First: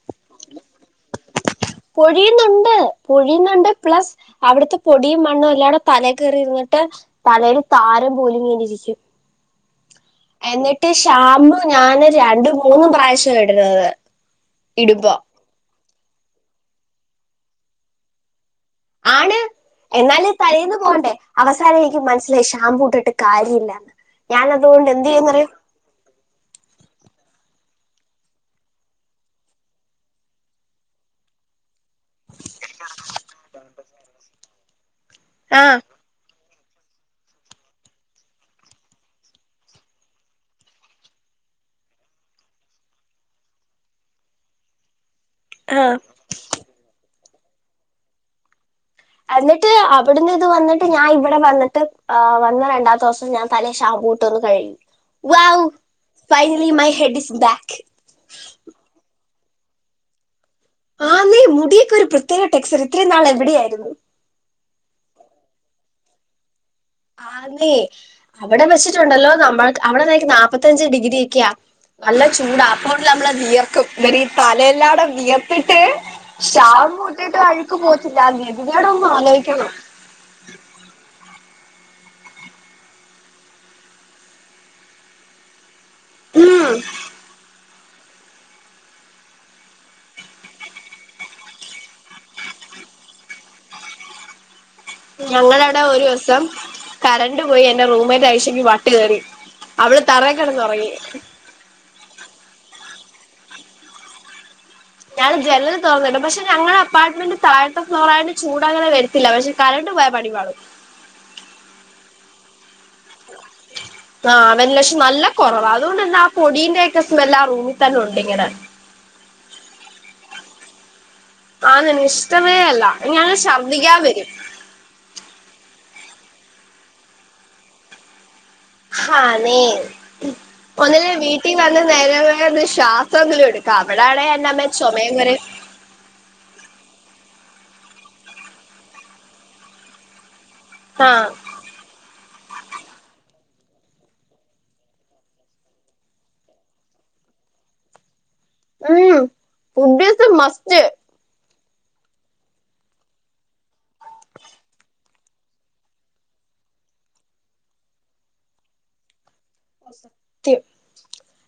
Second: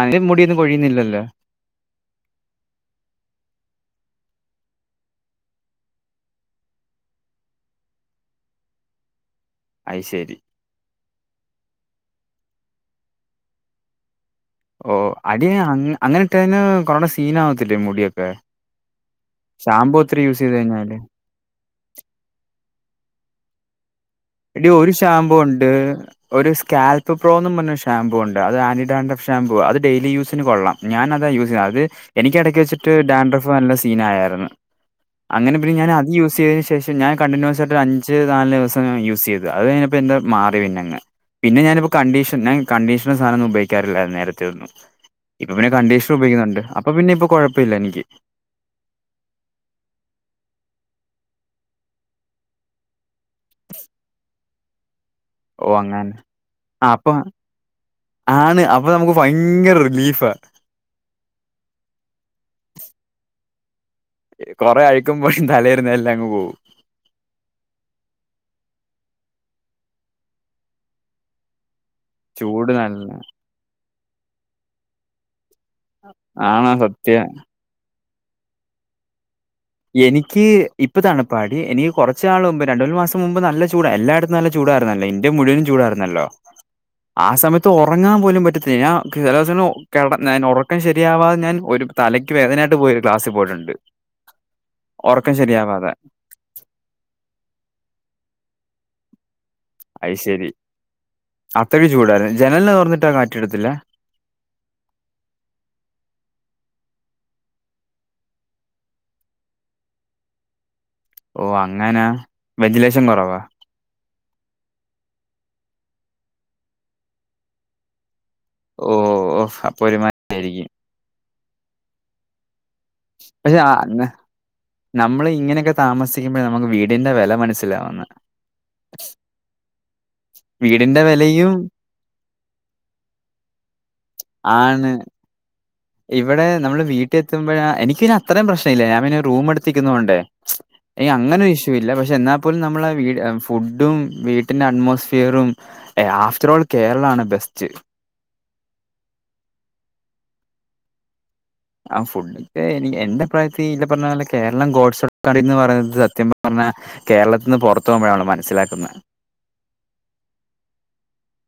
അന്റെ മുടിയൊന്നും കൊഴിയുന്നില്ലല്ലോ പൊഴിയുന്നുണ്ട് പൊഴിയുന്നുണ്ട് പ്ലസ് അവിടുത്തെ പൊടിയും മണ്ണും എല്ലാടെ തല കേറി ഇരുന്നിട്ട് തലേല് താര [unintelligible] പോലിങ്ങിരിക്കു അത് ശരി എന്നിട്ട് ഷാംമ്പു ഞാന് രണ്ടും മൂന്നും പ്രാവശ്യാ ഇടുന്നത് ഓ ഇടുമ്പോ അടി അങ്ങനെ ഇട്ട് കഴിഞ്ഞാ [unintelligible] സീന ആവത്തില്ലേ മുടിയൊക്കെ? ആണ് ഷാമ്പൂ ഒത്തിരി എന്നാല് യൂസ് ചെയ്ത് തലേന്ന് കഴിഞ്ഞാല് പോണ്ടേ അവസാനം എനിക്ക് മനസ്സിലായി ഷാംമ്പൂട്ട്ട്ട് കാര് ര്യല്ല ഇടി ഒരു ഷാമ്പൂ ഉണ്ട് ഒരു സ്കാൽപ് പ്രോന്നും പറേഷ ഷാമ്പൂ ഉണ്ട് അത് ആന്റിഡാൻഡ്ഷ ഷാംമ്പൂ അത് ഡെയിലി യൂസിന് കൊള്ളാം ഞാനതാണ് യൂസ് ചെയ്യുന്നത് അത് എനിക്കിടയ്ക്ക് വച്ചിട്ട് ഡാൻഡ്രഫ് നല്ല സീന ആയാരുന്നു അങ്ങനെ പിന്നെ ആഹ് ഞാൻ അത് യൂസ് ചെയ്ത ശേഷം ഞാൻ കണ്ടിന്യൂസ് ആയിട്ട് അഞ്ച് നാല് ദിവസം യൂസ് ചെയ്തു അത് കഴിപ്പോ എന്താ മാറി പിന്നങ്. പിന്നെ ഞാനിപ്പോ കണ്ടീഷൻ ഞാൻ കണ്ടീഷനും സാധനൊന്നും ഉപോഗിക്കാറില്ല നേരത്തെ ഒന്നും ഇപ്പൊ പിന്നെ ആഹ് കണ്ടീഷണർ ഉപയോഗിക്കുന്നുണ്ട് അപ്പൊ പിന്നെ ഇപ്പൊ കൊഴപ്പല്ല എനിക്ക് എന്നിട്ട് അവിടുന്ന് ഇത് വന്നിട്ട് ഞാൻ ഇവിടെ വന്നിട്ട്‌വന്ന രണ്ടാമത്തെ ദിവസം ഞാൻ തലേ ഷാബൂട്ടൊന്ന് കഴ്‌കി വൗ ഓ അങ്ങനെ ഫൈനലി ആ മൈ അപ്പൊ ഹെഡ് ഇസ് ബാക്ക് ആണ് അപ്പൊ നമുക്ക് ഭയങ്കര റിലീഫാ. ആ ന്നേ മുടിയൊക്കെ ഒരു പ്രത്യേക ടെക്സ്ച്ചർ ഇത്രയും നാൾ എവിടെ ആര്ന്നു. കൊറെ അഴിക്കുമ്പോഴേ തലയിരുന്ന എല്ലാം അങ്ങ് പോകും ആ ന്നേ അവിടെ വെച്ചിട്ടുണ്ടല്ലോ നമ്മൾ അവിടെന്നക്ക് നാല്പ്പത്തയഞ്ച് ഡിഗ്രി ഒക്ക്യ നല്ല ചൂടാ ചൂട് അപ്പണ്ട് നല്ല നമ്മള വിയർക്കും വറ ഈ തലയില്ലാടെ വിയ ട്ട് ആണോ ഷാംമ്പു സത്യം ട്ട് ട്ട് അഴുക്ക് പോകത്തില്ല ആ ഗതികേടൊന്ന് ആലോയിക്കണം എനിക്ക് ഇപ്പ തണുപ്പാടി എനിക്ക് കുറച്ചാൾ മുമ്പ് രണ്ട് മൂന്ന് മാസം മുമ്പ് നല്ല ചൂട എല്ലായിടത്തും നല്ല ചൂട ടാര്ന്നല്ലോ ഇന്ത്യ മുഴുവൻ ചൂടായിരുന്നല്ലോ ഉം ആ സമയത്ത്. ഉറങ്ങാൻ പോലും പറ്റത്തില്ല ഞാൻ ഞാൻ ഉറക്കം ശരിയാവാതെ ഞാൻ ഒരു തലയ്ക്ക് വേദനയട്ട് ഒരു ക്ലാസ്സ് പോയിട്ടുണ്ട്. ഉറക്കം ഞങ്ങള അവിടെ ശരിയാവാതെ ഒരു ദിവസം കരണ്ട് പോയി എന്റെ റൂംമേറ്റ് ആയിശക്ക് വട്ട് കേറി അത് ശെരി അത്രക്ക് ചൂടായിരുന്നു ജനല് തൊർന്ന് ട്ടാ കാറ്റെടുത്തില്ല ഞാൻ ജനല് തൊർന്നിടും പക്ഷെ ഞങ്ങളുടെ അപ്പാർട്ട്മെന്റ് താഴത്തെ ഫ്ലോറ ആയോണ്ട് ചൂടങ്ങനെ വരത്തില്ല പക്ഷെ കര ണ്ട് പോയ പണിപാളും. ഓ അങ്ങനാ വെന്റിലേഷൻ കുറവാ ആ അവൻ ലക്ഷം നല്ല കൊറവ അതോണ്ട് ന്ന് ആ പൊടീന്റൊക്കെ സ്മെല്ല് ആ റൂമിൽ തന്നെണ്ട് ഇങ്ങനെ ഓഓ ഓ അപ്പൊ ഒരുമാതിരി യായിരിക്കും. ആ ന്ന് ഇഷ്ടമേ അല്ല ഇനി പക്ഷെ ആ ശർദ്ദിക്കാ വെരും താമസിക്കുമ്പോഴ നമുക്ക് വീടിന്റെ വെല മനസ്സിലാവുന്നെ [inaudible] വീടിന്റെ ഒന്നില്ലേ വിലയും വീട്ടിൽ വന്ന് നേരെ ഒന്ന് ശ്വാസെങ്കിലും എടുക്കാം അവിടാണെ എൻ്റമ്മേ ആണ് ചൊമേം കൊരേം ഇവിടെ നമ്മള് വീട്ടില എത്തുമ്പോഴ എനക്ക് അത്രയും പ്രശ്നല്ല ഞാൻ പിന്നെ റൂം എടുത്തിക്കുന്നോണ്ട്. ആഹ് അങ്ങനൊ ഇഷ്യൂ ഇല്ല പക്ഷെ എന്നാ പോലും നമ്മള വീട് ഫുഡും വീട്ടിന്റെ അറ്റ്മോസ്ഫിയറും ആഫ്റ്റർ ഓൾ കേരളാണ് ബെസ്റ്റ് [inaudible] ഉം ഫുഡീ മസ്റ്റ് ആ ഫുഡെനി എന്റെ പ്രായത്തി ഇ പറഞ്ഞോലെ കേരളം ഗോഡ്സ് കറി എന്ന് പറയുന്നത് സത്യം പറഞ്ഞ കേരളത്തി നിന്ന് പൊറത്ത് പോകുമ്പോഴ മനസ്സിലാക്കുന്നത്. ത്യം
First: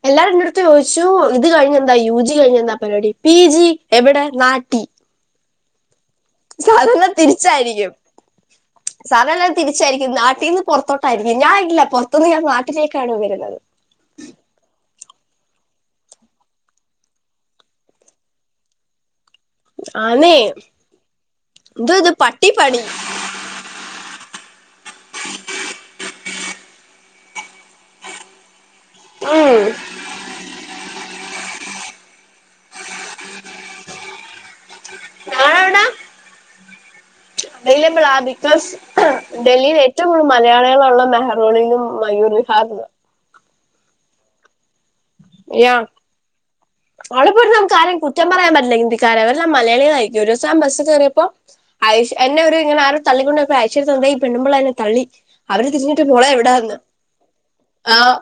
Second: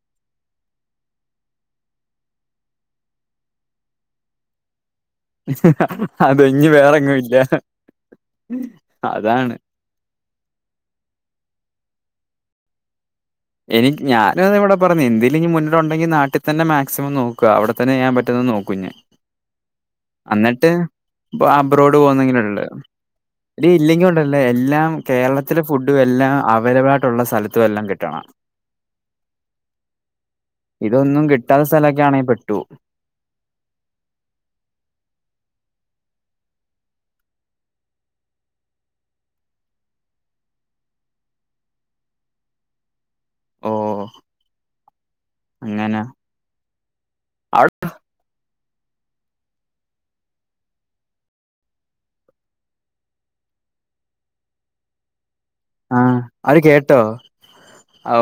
എല്ലാറ്റിൻ്റെടുത്ത് ചോദിച്ചു ഇത് കഴിഞ്ഞ എന്താ യു ജി കഴിഞ്ഞ എന്താ പരിപാടി പി ജി എവിടെ നാട്ടി [inaudible] സാധാരണ വേറെങ്ങും ഇല്ല തിരിച്ചായിരിക്കും സാധാരണ അതാണ് തിരിച്ചായിരിക്കും നാ ട്ടീന്ന് പുറത്തോട്ടായിരിക്കും ഞാൻ ഇല്ല പുറത്തുന്ന് ഞാൻ നാട്ടിലേക്കാണ് വരു ഇനി ഞാന് ഇവിടെ പ എന്തേലും ഇഞ്ഞി മുന്നിലുണ്ടെങ്കി നാട്ടിതന്നെ മാക്സിമം നോക്ക അവിടെ തന്നെ ഞാൻ പറ്റുന്നന്ന് നോക്കു ഞ് ആന്നേ അന്നിട്ട് ഇപ്പൊ എന്തോ അബ്രോഡ് ഇത് പോകുന്നെങ്കിലുംള്ള പട്ടിപ്പണി ഡി ഇല്ലെങ്കി ഉണ്ടല്ലേ എല്ലാം കേരളത്തിലെ ഫുഡും എല്ലാം അവൈലബിൾ ആയിട്ടുള്ള സ്ഥലത്തുവല്ലം കിട്ടണം. ആഹ് ഇതൊന്നും കിട്ടാത്ത സ്ഥലൊക്കാണെ പെട്ടു ഞാനവിടെ അവൈലബിളാ ബിക്കോസ് ഡൽഹിയിൽ ഏറ്റവും കൂടുതൽ മലയാളികളുള്ള മെഹ്റോണിലും മയൂർ [unintelligible] ഓ യാ അങ്ങനെ അവിടെപ്പോയിരുന്ന് അവിടെ നമുക്ക് ആാരും കുറ്റം പറയാൻ പറ്റ ല്ല ഹിന്ദിക്കാര് അവരെല്ലാം മലയാളികൾ ആയിരിക്കും ഒരു ദിവസം ഞാൻ ബസ് കയറിയപ്പോ അയ്‌ഷ് എന്നെ ഇങ്ങനെ ആരോ തള്ളി കൊണ്ടിരുന്നപ്പൊ [unintelligible] ഈ പെണ്ണുമ്പിള്ളെ എന്നെ തള്ളി. അവര് ആ തിരിഞ്ഞിട്ട് മോളെ അവര് എവിടന്ന് കേട്ടോ ആ ഓ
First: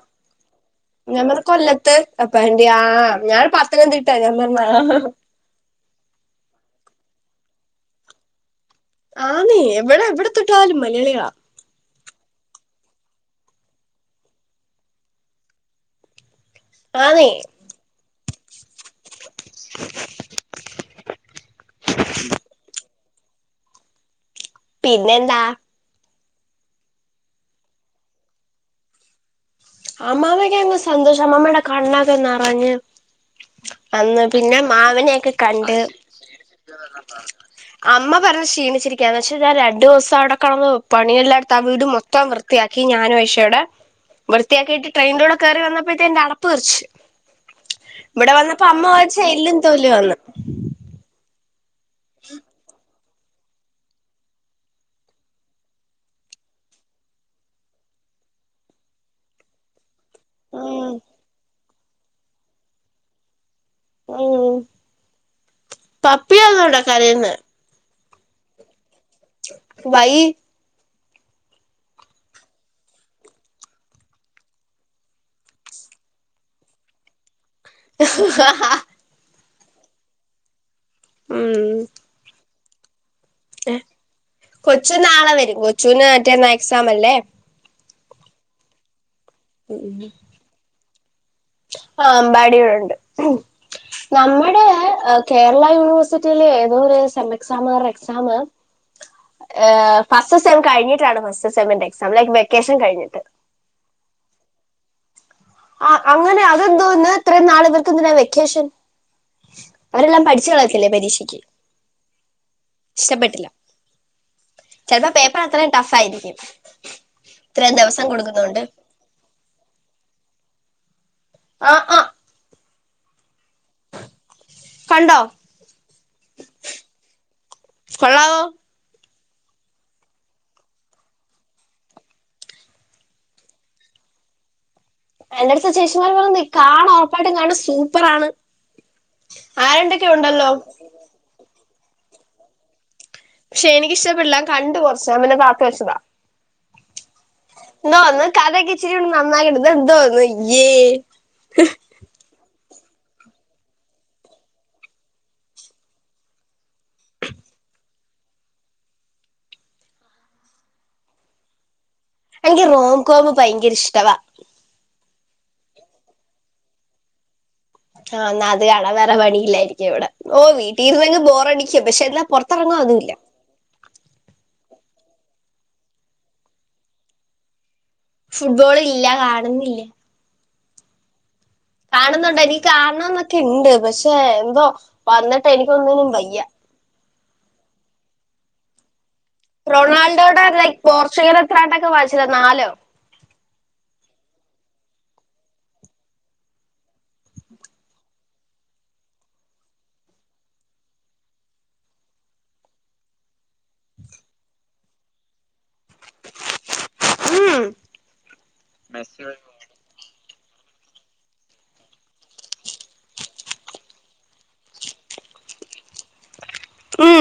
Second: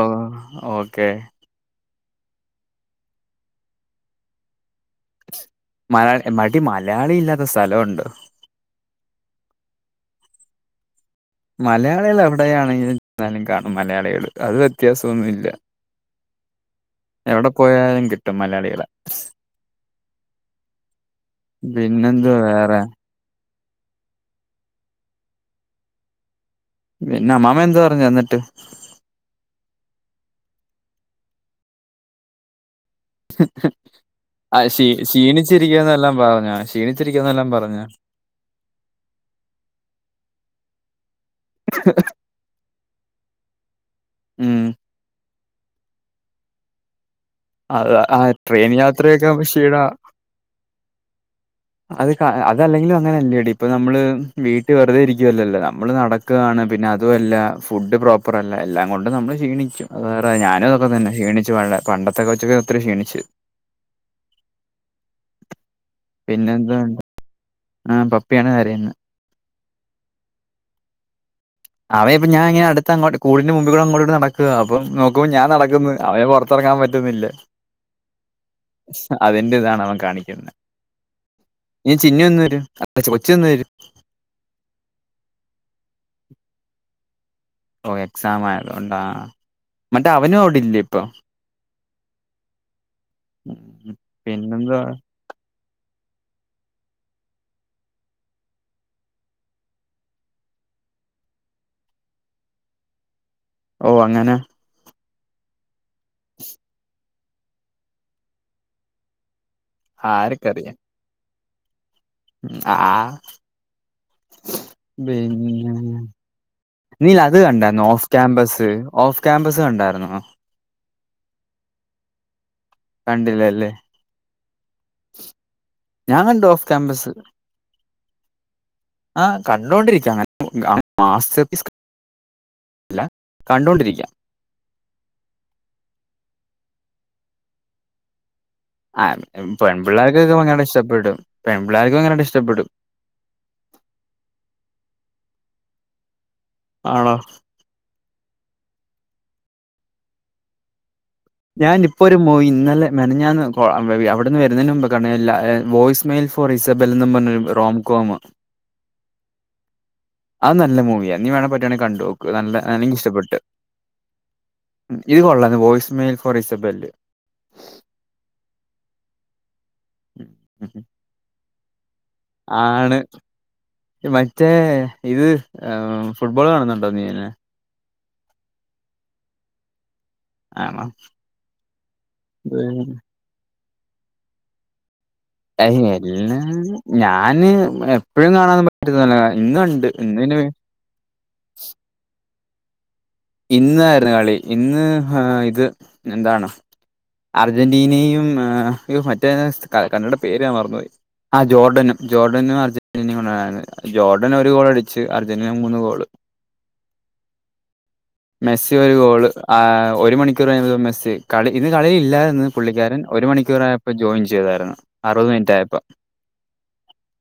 ഓക്കെ ഞാൻ പറഞ്ഞു കൊല്ല ത്ത് [unintelligible] ആ ഞാൻ പത്തനന്തിട്ടാ ഞാൻ പറഞ്ഞ മല മടി മലയാളി ഇല്ലാത്ത സ്ഥലോണ്ടോ? ആ നേ എവിടെ എവിടെ തൊട്ടാലും മലയാളികളാ മലയാളികൾ എവിടെയാണെങ്കിലും കാണും മലയാളികൾ അത് വ്യത്യാസൊന്നുല്ല ആന്നേ എവിടെ പോയാലും കിട്ടും മലയാളികളെ പിന്നെന്തുവ വേറെ? പിന്നെന്താ പിന്നെ അമ്മാമ്മ എന്തു പറഞ്ഞു എന്നിട്ട് അമ്മാമക്കങ്ങ് സന്തോഷം അമ്മാമ്മടെ കണ്ണൊക്കെ നിറഞ് ആ ക്ഷീ കണ്ട് ക്ഷീണിച്ചിരിക്കന്നെല്ലാം പറഞ്ഞാ ക്ഷീണിച്ചിരിക്കന്നെല്ലാം പറഞ്ഞാ അമ്മ പറ ക്ഷീണിചിരിക്കാന്ന് ക്ഷേ ഞാ രണ്ട് ദിവസം അവിടെ കടന്ന് പണി എല്ലായിടത്ത് ആ വീട് മൊത്തം വൃത്തിയാക്കി ഞാനും ആയിശോടെ ഉം വൃത്തിയാക്കിയിട്ട് ട്രെയിനിലൂടെ കേറി വന്നപ്പോഴത്തെ എന്റെ അടപ്പ് തെറിച്ചു അ ആ ട്രെയിൻ യാത്രയൊക്കെ എല്ലും തോലും [unintelligible] വന്ന് അത് ക അതല്ലെങ്കിലിൽ അ അങ്ങനല്ലേടി ഇപ്പ നമ്മള് വീട്ട് വെറുതെ ഇരിക്കുവല്ലല്ലോ നമ്മള് നടക്കാണ് പിന്നെ അതുവല്ല ഫുഡ് പ്രോപ്പറ് അല്ല എല്ലാം കൊണ്ട് നമ്മൾ ക്ഷീണിക്കും വേറെ ഞാനും തൊക്കെ ഉം തന്നെ ക്ഷണിച്ചു പ പണ്ടത്തെ കൊച്ചൊക്കെ ഒത്തിരി ക്ഷീണിച്ചു. ഉം പപ്പിയന്നോട കരയിന്നെ ആഹ് പപ്പിയാണ് കരയ്ന്നെ. ഭായി അവയ ഇപ്പ ഞാൻങ്ങനെ അടുത്തോ അങ്ങോട്ട് കൂടിന്റെ മുമ്പികൂടെങ്ങോട്ട നടക്ക അപ്പൊ നോക്കുമ്പോ ഞാ നടക്കുന്നു അവയെ പുറ ക്കാൻ പറ്റുന്നില്ല ആഹ് ൻ്റെതാണ് അവൻ കാണിക്കുന്നെ ഇ ചിന്നുവെന്ന് വരു ഏഹ് കൊച്ചു നാളെ വരും കൊച്ചുന് മറ്റേന്നാ എക്സാം അല്ലേ ഓ എക്സാം ആയതോണ്ടാ മറ്റേ അവനും അവിടില്ലേ ഇപ്പൊ? ആ അമ്പാടിവ്ടണ്ട് ഉം. നമ്മുടെ പിന്നെന്താ കേ രളാ യൂണിവേഴ്സിറ്റിയില് ഏതോ ഒരു സെം എക്സാമ് പറഞ്ഞ എക്സാം ഏഹ് ഫസ്റ്റ് സെം കഴിഞ്ഞിട്ടാണ് ഫസ്റ്റ് സെമിന്റെ എക്സാം ലൈക് വെക്കേഷൻ കഴിഞ്ഞിട്ട് ഓ അങ്ങനെ ആഹ് അങ്ങനെ അതെന്തോന്ന് ഇത്ര നാള് ഇവർക്ക് എന്തിനാ വെക്കേഷൻ. അവരെല്ലാം പഠിച്ചു കളയത്തില്ലേ പരീക്ഷയ്ക്ക് ആഹ് ഇഷ്ടപ്പെട്ടില്ല ചിലപ്പോ പേപ്പർ അത്രയും പിന്നെ ടഫ് ആയിരിക്കും നീ അത് ഇത്രയും കണ്ടാരുന്നു ദിവസം ഓഫ് കൊടുക്കുന്നോണ്ട് ക്യാമ്പസ് ഓഫ് ക്യാമ്പസ് കണ്ട- കണ്ടായിന്നു - ആഹ ആഹ കണ്ടില്ലാരുന്നു കണ്ടോ ഞാൻ കണ്ട് ഓഫ് ക്യാമ്പസ് കൊള്ളാവോ ആഹ് കണ്ടോണ്ടിരിക്കാം അങ്ങനെ മാസ്റ്റസ്- ല്ല കണ്ടൊണ്ടിരിക്കാം- എന്റെടുത്ത് ചേച്ചിമാര് പറഞ്ഞ്നീ കാണ ഒറപ്പായിട്ടും കാണും സൂപ്പർ ആണ്- ആഹ് പെൺപിള്ളേർക്കൊക്കെ ഭയങ്കരാട്ട് ഇഷ്ടപ്പെടും പെൺപിള്ളേർക്ക് ഭയരട്ട് ഇഷ്ടപ്പെടും- പക്ഷെ എനിക്കിഷ്ടപ്പെടില്ല കണ്ടു കുറച്ച് ൻ പിന്നെ താത്തു വെച്ചതാ- ആണോ- നോന്ന് കാഥകിച്ചിറി ഉ നന്നായി ത് എന്തോന്ന് യ്യേ- ഞാനിപ്പോ ഒരു മോയിൻ- ഇന്നലെ മെനഞ്ഞാന്ന് അവിടുന്ന് വരുന്നന് മുമ്പ് കാണ വോയിസ് മെയിൽ ഫോർ ഇസബിൽന്ന് പറഞ്ഞൊര് പടം- ഹംങ്കോമ അത് നല്ല മൂവിയ നീ വേണേ പറ്റ്വാണെക്കാണ്- നോക്ക് എനിക്ക് നല്ല റോംകോം ഇഷ്ടപ്പെട്ട് ഭയങ്കര ഇഷ്ടവാ ഇത് കൊള്ള വോയിസ് മെയിൽ ഫോർ ഇസബല് ആഹ് എന്നാ അത് കാണാ വേറെ പണിയില്ലായിരിക്കാ ഇവിടെ ഓ വീട്ടിരുന്നങ്ങ്ബോറടി- ആണ് മറ്റേ- ഇത് ആഹ് ഫുട്ബോൾ കാണുന്നുണ്ടോ നീ പിന്നെ - ഫുട്ബോൾ ഇല്ല കാണുന്നില്ലേ- ആണോ - കാണുന്നൊണ്ടോ എനിക്ക് കാണണംന്നൊക്കെ ഇണ്ട് പക്ഷെ എന്തോ- വന്നിട്ട് അയ്ന് എനിക്കൊന്നിനും എല്ലാ വയ്യ ഞാന് എപ്പഴും കാണാന്നും പറ്റുന്നല്ല- റൊണാൾഡോയുടെ ലൈക് പോർച്ചുഗൽ എത്രാണ്ടൊക്കെ വാങ്ങിച്ചല്ലോ നാലോ- ഇന്നാര്ന്ന് കളി ഇന്ന്ആഹ് ഇത് എന്താണ്- അർജന്റീനയുംആഹ് മറ്റേ സ് കണ്ടെ പേര് മറന്ന് പോയ് ആഹ് ജോർഡനും ജോർഡനും അർജന്റീനയും കൊണ്ടാണ് ജോർഡൻ ഒരു ഗോൾ അടിച്ച് അർജന്- അങ്ങനെ മൂന്ന് ഗോള്- ഉം മെസ്സി ഒരു ഗോള് ആഹ് ഒരു മണിക്- കൂറ്കഴിഞ്ഞപ്പം മെസ്സി കളി ഇന്ന്കളിയില്ലായിര്ന്നുപുള്ളിക്കാരൻ ഒരു മണിക്കൂറായപ്പം ജോയിൻ ചെയ്തായിരുന്നു അറുപത് മി എന്തായപ്പാ ഉം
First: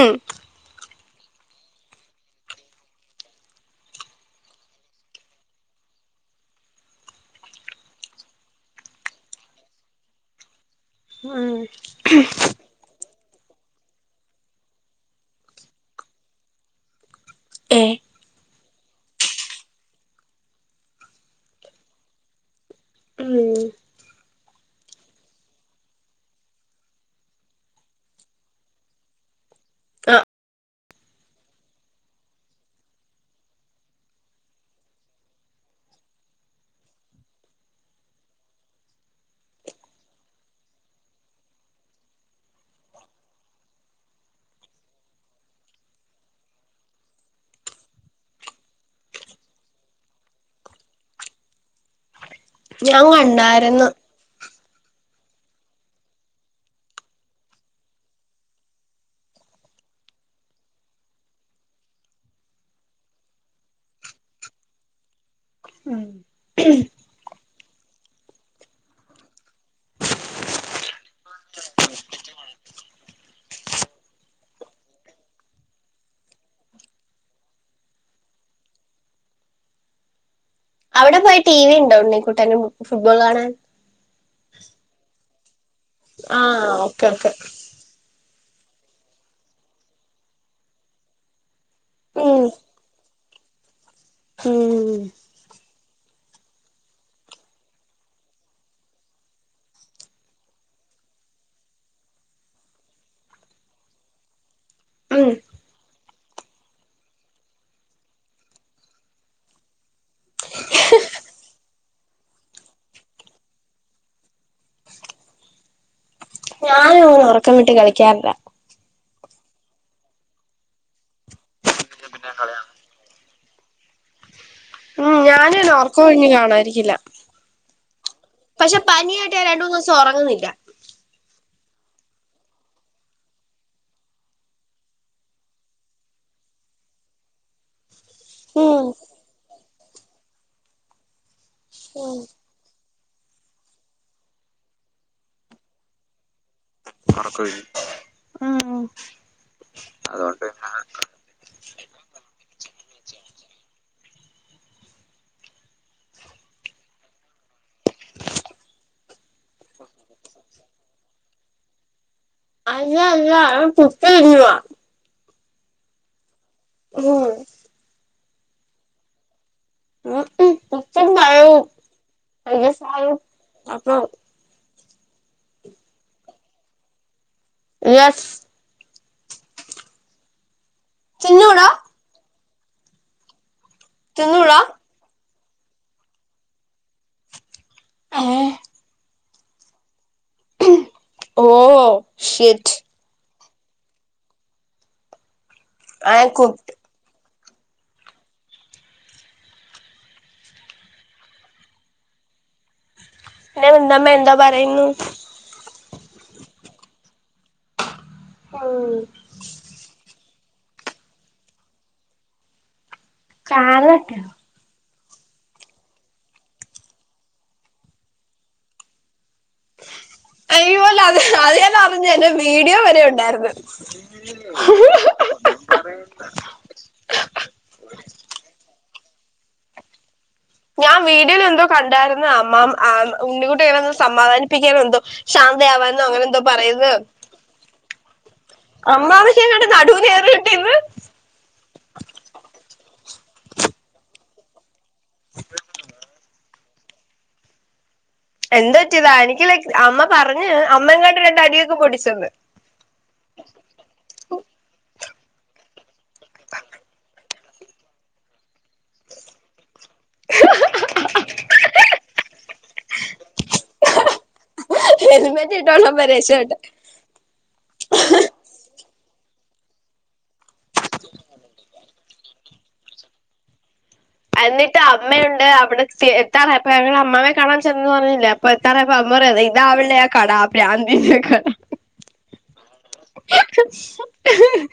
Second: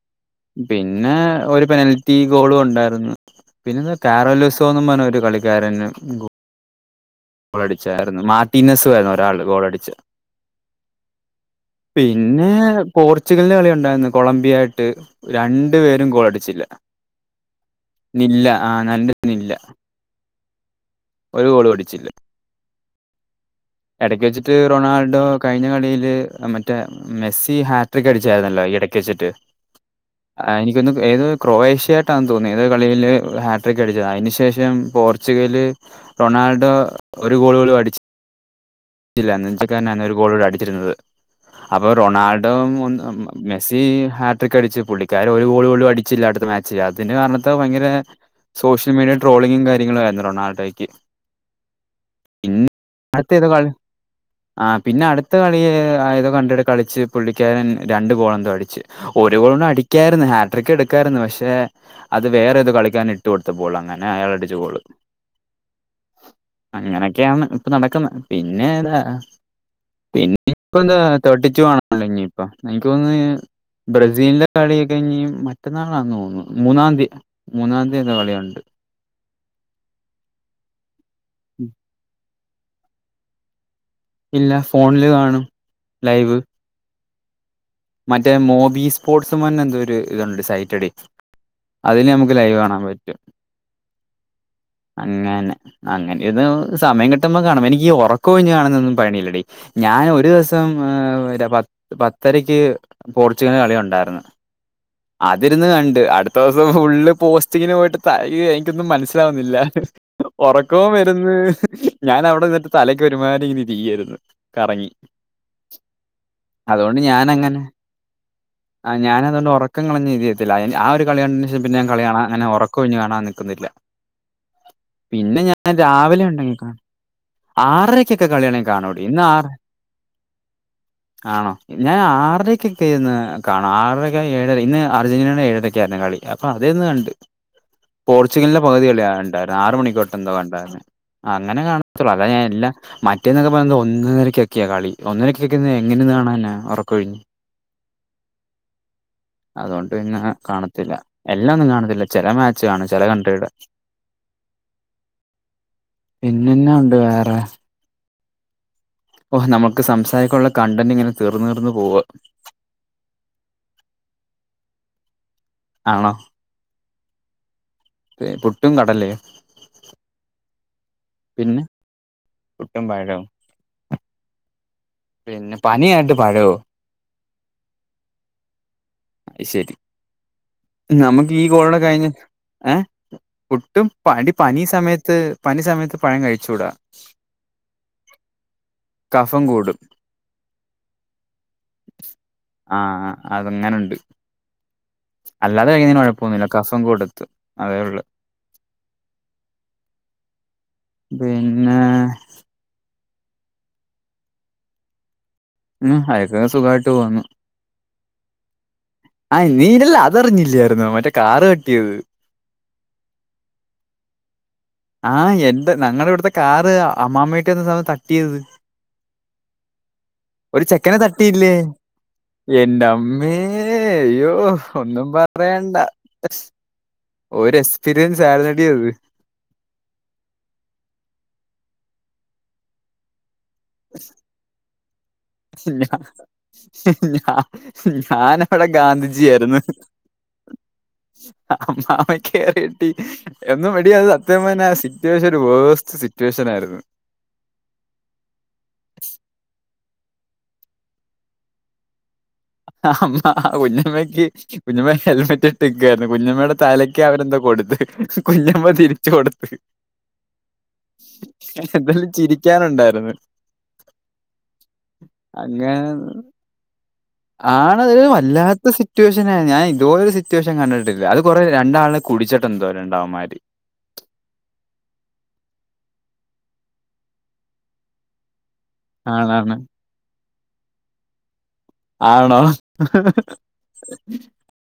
പിന്നെ ഒരു പെനൽറ്റി ഗോളും ഒണ്ടാരുന്നു, പിന്നെ കാരോലിസോംന്ന് പറഞ്ഞൊരു കളി കാരനോ ഗോ ളടിച്ചാരുന്നു. മാർട്ടീനസുയിരുന്നു ഒരാള് ഗോളടിച്ചേ. ഉം പിന്നെ പോർ ച്ചുഗലിന്റെ കളി ഒണ്ടായിരുന്നു കൊളംബിയയായിട്ട്. രണ്ടു പേരും ഗോളടിച്ചില്ല. ഏ നില്ല ആഹ് നല്ലനില്ല. ഒരു ഗോളും അടിച്ചില്ല. ഉം എടക്ക് വെച്ചിട്ട് റൊണാൾഡോ കഴിഞ്ഞ കളിയില് മറ്റേ മെസ്സി ഹാട്രിക് അടിച്ചായിരുന്നല്ലോ? ഇടക്ക് വെച്ചിട്ട് ആ [unintelligible] പിന്നെ ഏതോ ഒരു ക്രൊയേഷ്യായിട്ടാന്ന് തോന്നുന്നു ഏതോ കളിയില് ഹാട്രിക് അടിച്ചത്. അതിന്ശേഷം പോർച്ചുഗല് റൊണാൾഡോ ഒരു ഗോള് പോലും അടിച്ചി ച്ചില്ല. നെഞ്ചക്കാരനാണ് ഒരു ഗോളൂടെ അടിച്ചിരുന്നത്. അപ്പൊ റൊണാൾഡോ ഒന്ന് [unintelligible] മെസ്സി ഹാട്രിക്ക് അടിച്ച് പുള്ളിക്കാരൻ ഒരു ഗോളും പോലും അടിച്ചില്ല. അടുത് മാച്ച് അതിന് കാരണ ഭയങ്കര സോഷ്യൽ മീഡിയൽ ട്രോളിങ്ങും കാര്യങ്ങളും ആായിരുന്നു റൊണാൾഡോയ്ക്ക് പിന്നെ ഞാൻ അഴത്ത ഏതൊക്കാള് കണ്ടായിരുന്നു ആ പിന്നെ അടുത്ത കളിയ ആയത് കണ്ടിട്ട കളിച്ച് പുള്ളിക്കാരൻ രണ്ടു ഗോളെന്തോ അടിിച്ചച്ച് ഒരുപോ അടിക്കായിരുന്നു ഹാട്രിക്ക് എടുക്കായിരുന്നു പക്ഷെ അത് വേറെത് കളിക്കാൻ ഇട്ട് കൊടുത്ത പോോൾ അങ്ങനെ അ അങ്ങനൊക്കെയാണ് ഇപ്പ നടക്കുന്നത്ന്ന പിന്നെ താ പിന്നെ ഇപ്പ എന്താ തേർട്ടി കാണല്ലോ ഇനി ഇപ്പ എനിക്ക് തോന്ന് ബ്രസീലിന്റെ കളി കഴഞ്ഞ മറ്റന്നാളാന്ന് തോന്നുന്നു മൂന്നാം തീയതി മൂന്നാം തീയതിയുടെ കളിയുണ്ട് [unintelligible] അവിടെ പോയി ടി വി ഉണ്ടോണിക്കൂട്ടാരും ഫുട്ബോൾ കാണാൻ ഇല്ല ഫോണില് കാണും ആഹ ഒഓക്കെ ക്കെ ന്റെ മോബി സ്പോർട്സുംന്നെ എന്തോ ഒരു ഇത്ണ്ട്ക്സൈറ്റഡ അതിന് നമുക്ക് ഉം ലൈവ് കാണാൻ പറ്റും ഉം അങ്ങനെ അങ്ങനെ ഇന്ന് സമയം കിട്ടുമ്പോ കാണ്പ എനിക്ക് ഉറക്ക കഴിഞ്ഞു കാണുന്നൊന്നും പഴണില്ലടേ ഞാൻ ഒരു ദിവസം പത്തര പോർച്ചുഗൽ കളി ഉണ്ടായിരുന്നു ഉം അതിന്ന് കണ്ട് അടു ദിവസം ഫുള് പോസ്റ്റിങ്ങിന് പോയിട്ട് ത എനിക്കൊന്നും മനസ്സിലാവുന്നില്ല ഉറക്കവും വന്ന് ഞാൻ അവിടെിട്ട് തലക്ക് വരുമാനം ഇങ്ങനനി ചെയീായിന്ന് കറങ്ങി ഞാനും ന ഉറക്കം വിിട്ട് കളിക്കാറില്ല ആ ഞാന അതൊണ്ട് ഉറക്കം കഞ്ഞഴതിത്തില്ല ആ ഒരു കളിയണ്ടന് ശം പിന്ന ാ കളിയാണ് അങ്ങെ ഉറക്കംഴിഞ്ഞ കാണാൻ ഉം പിന്നെ ഞാനും ഞാൻ ഉറക്കം രാവിലെ ഒഴിഞ്ഞ് ഉണ്ടെങ്കി കാണാം കാണാതിരിക്കില്ല ആറരക്കൊക്കെ കളിയണെങ്കിൽ പക്ഷെ കാണൂടി ഇന്ന് പനിയായിട്ട് ഞാൻ ആറ് രണ്ട് മൂന്ന് ദിവസം ഉറങ്ങുന്നില്ല ആണോ ഞാൻ ആറരയ്ക്കൊക്കെന്ന് കാണാം ആറരക്കെ ഏഴര ഇന്ന് അർജന്റീനയുടെ ഏഴരൊക്കെ ആയിരുന്നു കളി അപ്പൊ അത കണ്ട് പോർച്ചുഗലിന്റെ ഉം പകുതികള ഉണ്ടായിരുന്നു ആറ മണിക്കോട്ട എന്തോ ഉണ്ടായിരുന്നു അങ്ങനെ കാണത്തുള്ള ഉം അത ഞാൻ എല്ലാ മറ്റേന്നൊക്കെ പറയത് ഒന്നരക്കൊക്കെയാ കളി ഒന്നരക്കൊക്കെ എങ്ങനെയന്ന് കാണന്ന ക്ക ആ അതുകൊണ്ട് ഇന്ന്െ കാണത്തില്ല എല്ലാം ഒന്നും കാണത്തില്ല ചില മാച്ച് കാണും ചില കൺട്രിയുടെ പിന്നന്നെ ഉണ്ട് വേറെ [unintelligible] ഓ് നമ്മുക്ക് സംസാരിക്കാനുള്ള കണ്ടന്റ് ഇങ്ങനെ തീർന്നു തീർന്നു പോവ അല്ല അല്ല കുത്ത വന്നുവ ആണോ ആഹ പുട്ടും കടല്ലേ ഉപ്പണ്ടായും പസ പുട്ടും പഴവും അപ്പ പിന്നെ പനിയായിട്ട് പഴോ [unintelligible] അത് ശരി [unintelligible] നമുക്ക് ഈ തിന്നൂടാ ഗോളഡ കഴിഞ്ഞ ഏ ഒട്ടും പണ്ടി തിന്നൂടാ പനി സമയത്ത് പനി സമയത്ത് പഴം കഴിച്ചൂടാ ആഏഹ കഫം കൂടും ഓ ശറ്റ് അതങ്ങനെയുണ്ട് അല്ലാതെ കൈുന്നേന് ഐ ആം കുഴപ്പൊന്നില്ല കുക്ക്ഡ് കസം കൊ കൊടുത്ത് അതേള്ള പിന്നെ ന്നെ മ്മ മ്മ എന്താ പറയുന്നു ഉ ഐസേ സുഖമായിട്ട് പോന്നു ഉം ആ നീര്ല്ല അതറിഞ്ഞില്ലായിര്ന്നൊ മറ്റേ കാറട്ടിയത് കാാലട്ട ആഹ് എൻ്റെ ഞങ്ങളുടെ ഇവിടുത്തെ കാറ് അമ്മാമയ്ട്ട് [unintelligible] തട്ടിയത് ഒരു അയ്യോ ചെക്കനെ അല്ല അത് തട്ടിയില്ലേ അത് ഞാൻ അറിഞ്ഞേന്റെ വീഡിയോ വരെ എന്റെമ്മേ ഉണ്ടായിരുന്നു അയ്യോ ഒന്നും പ പറയണ്ട ഒരു എക്സ്പീരിയൻസ് ആയിരുന്നെടീയത് ഞാൻ വീഡിയോലെന്തോ കണ്ടാരുന്നു. അമ്മാമ ആഹ് ഉണ്ണികുട്ടൻ ഇങ്ങനൊന്നു സമാധാനിപ്പിക്കാനൊ എന്തോ ഞ ശാന്തയാവാനോ അങ്ങനെ എന്തോ പറയുന്നത് ഞാ ഞാനവിടെ അമ്മാമ്മക്ക് ഗാന്ധിജിയാരുന്നു എങ്ങാണ്ട് നടുവിന് ഏറ് കിട്ടിയെന്ന് ആ കേറി എന്നും മടി യത് സത്യം പറഞാ ആ സിറ്റുവേഷൻ ഒരു വേർസ്റ്റ് സിറ്റുവേഷൻ ആയിരുന്നു എന്തറ്റിയതാ എനിക്ക് ലൈക് അമ്മ പറഞ്ഞ് അമ്മയുംങ്ങാട്ട് രണ്ട അടിയൊക്കെ പൊടിച്ചന്ന് ആ അമ്മ ആ കുഞ്ഞമ്മയ്ക്ക് കുഞ്ഞമ്മക്ക് ഹെൽമറ്റ് ഇട്ട് ഇക്കുവായിരുന്നു കുഞ്ഞമ്മയുടെ തലക്ക് അവരെന്തോ കൊടുത്ത് കുഞ്ഞമ്മ തിരിച്ചു കൊടുത്ത് ചിരിക്കാനുണ്ടാര്ന്ന് ഹെൽമെറ്റ് ഇട്ടോണ്ട പ്പൊ രശപ്പെട്ടെ ആണ് വല്ലാത്ത സിറ്റുവേഷനാ ഞാൻ ഇത് പോലൊരു സിറ്റുവേഷൻ കണ്ടിട്ടില്ല അത് കൊറേ രണ്ടാൾനെ കുടിച്ചട്ട് എന്തോ രണ്ടവന്മാര് എന്നിട്ട് അമ്മയുണ്ട് അവിടെത്തി എത്താറയപ്പൊ ഞങ്ങ അമ്മാവെ കാണാൻ ചെന്നെന്ന് പറഞ്ഞില്ല പത്തറ പ അമ്മറ ആണാണ് ഇതാവല്ലെ ആ കട പ്രാന്തി കട ആണോ കട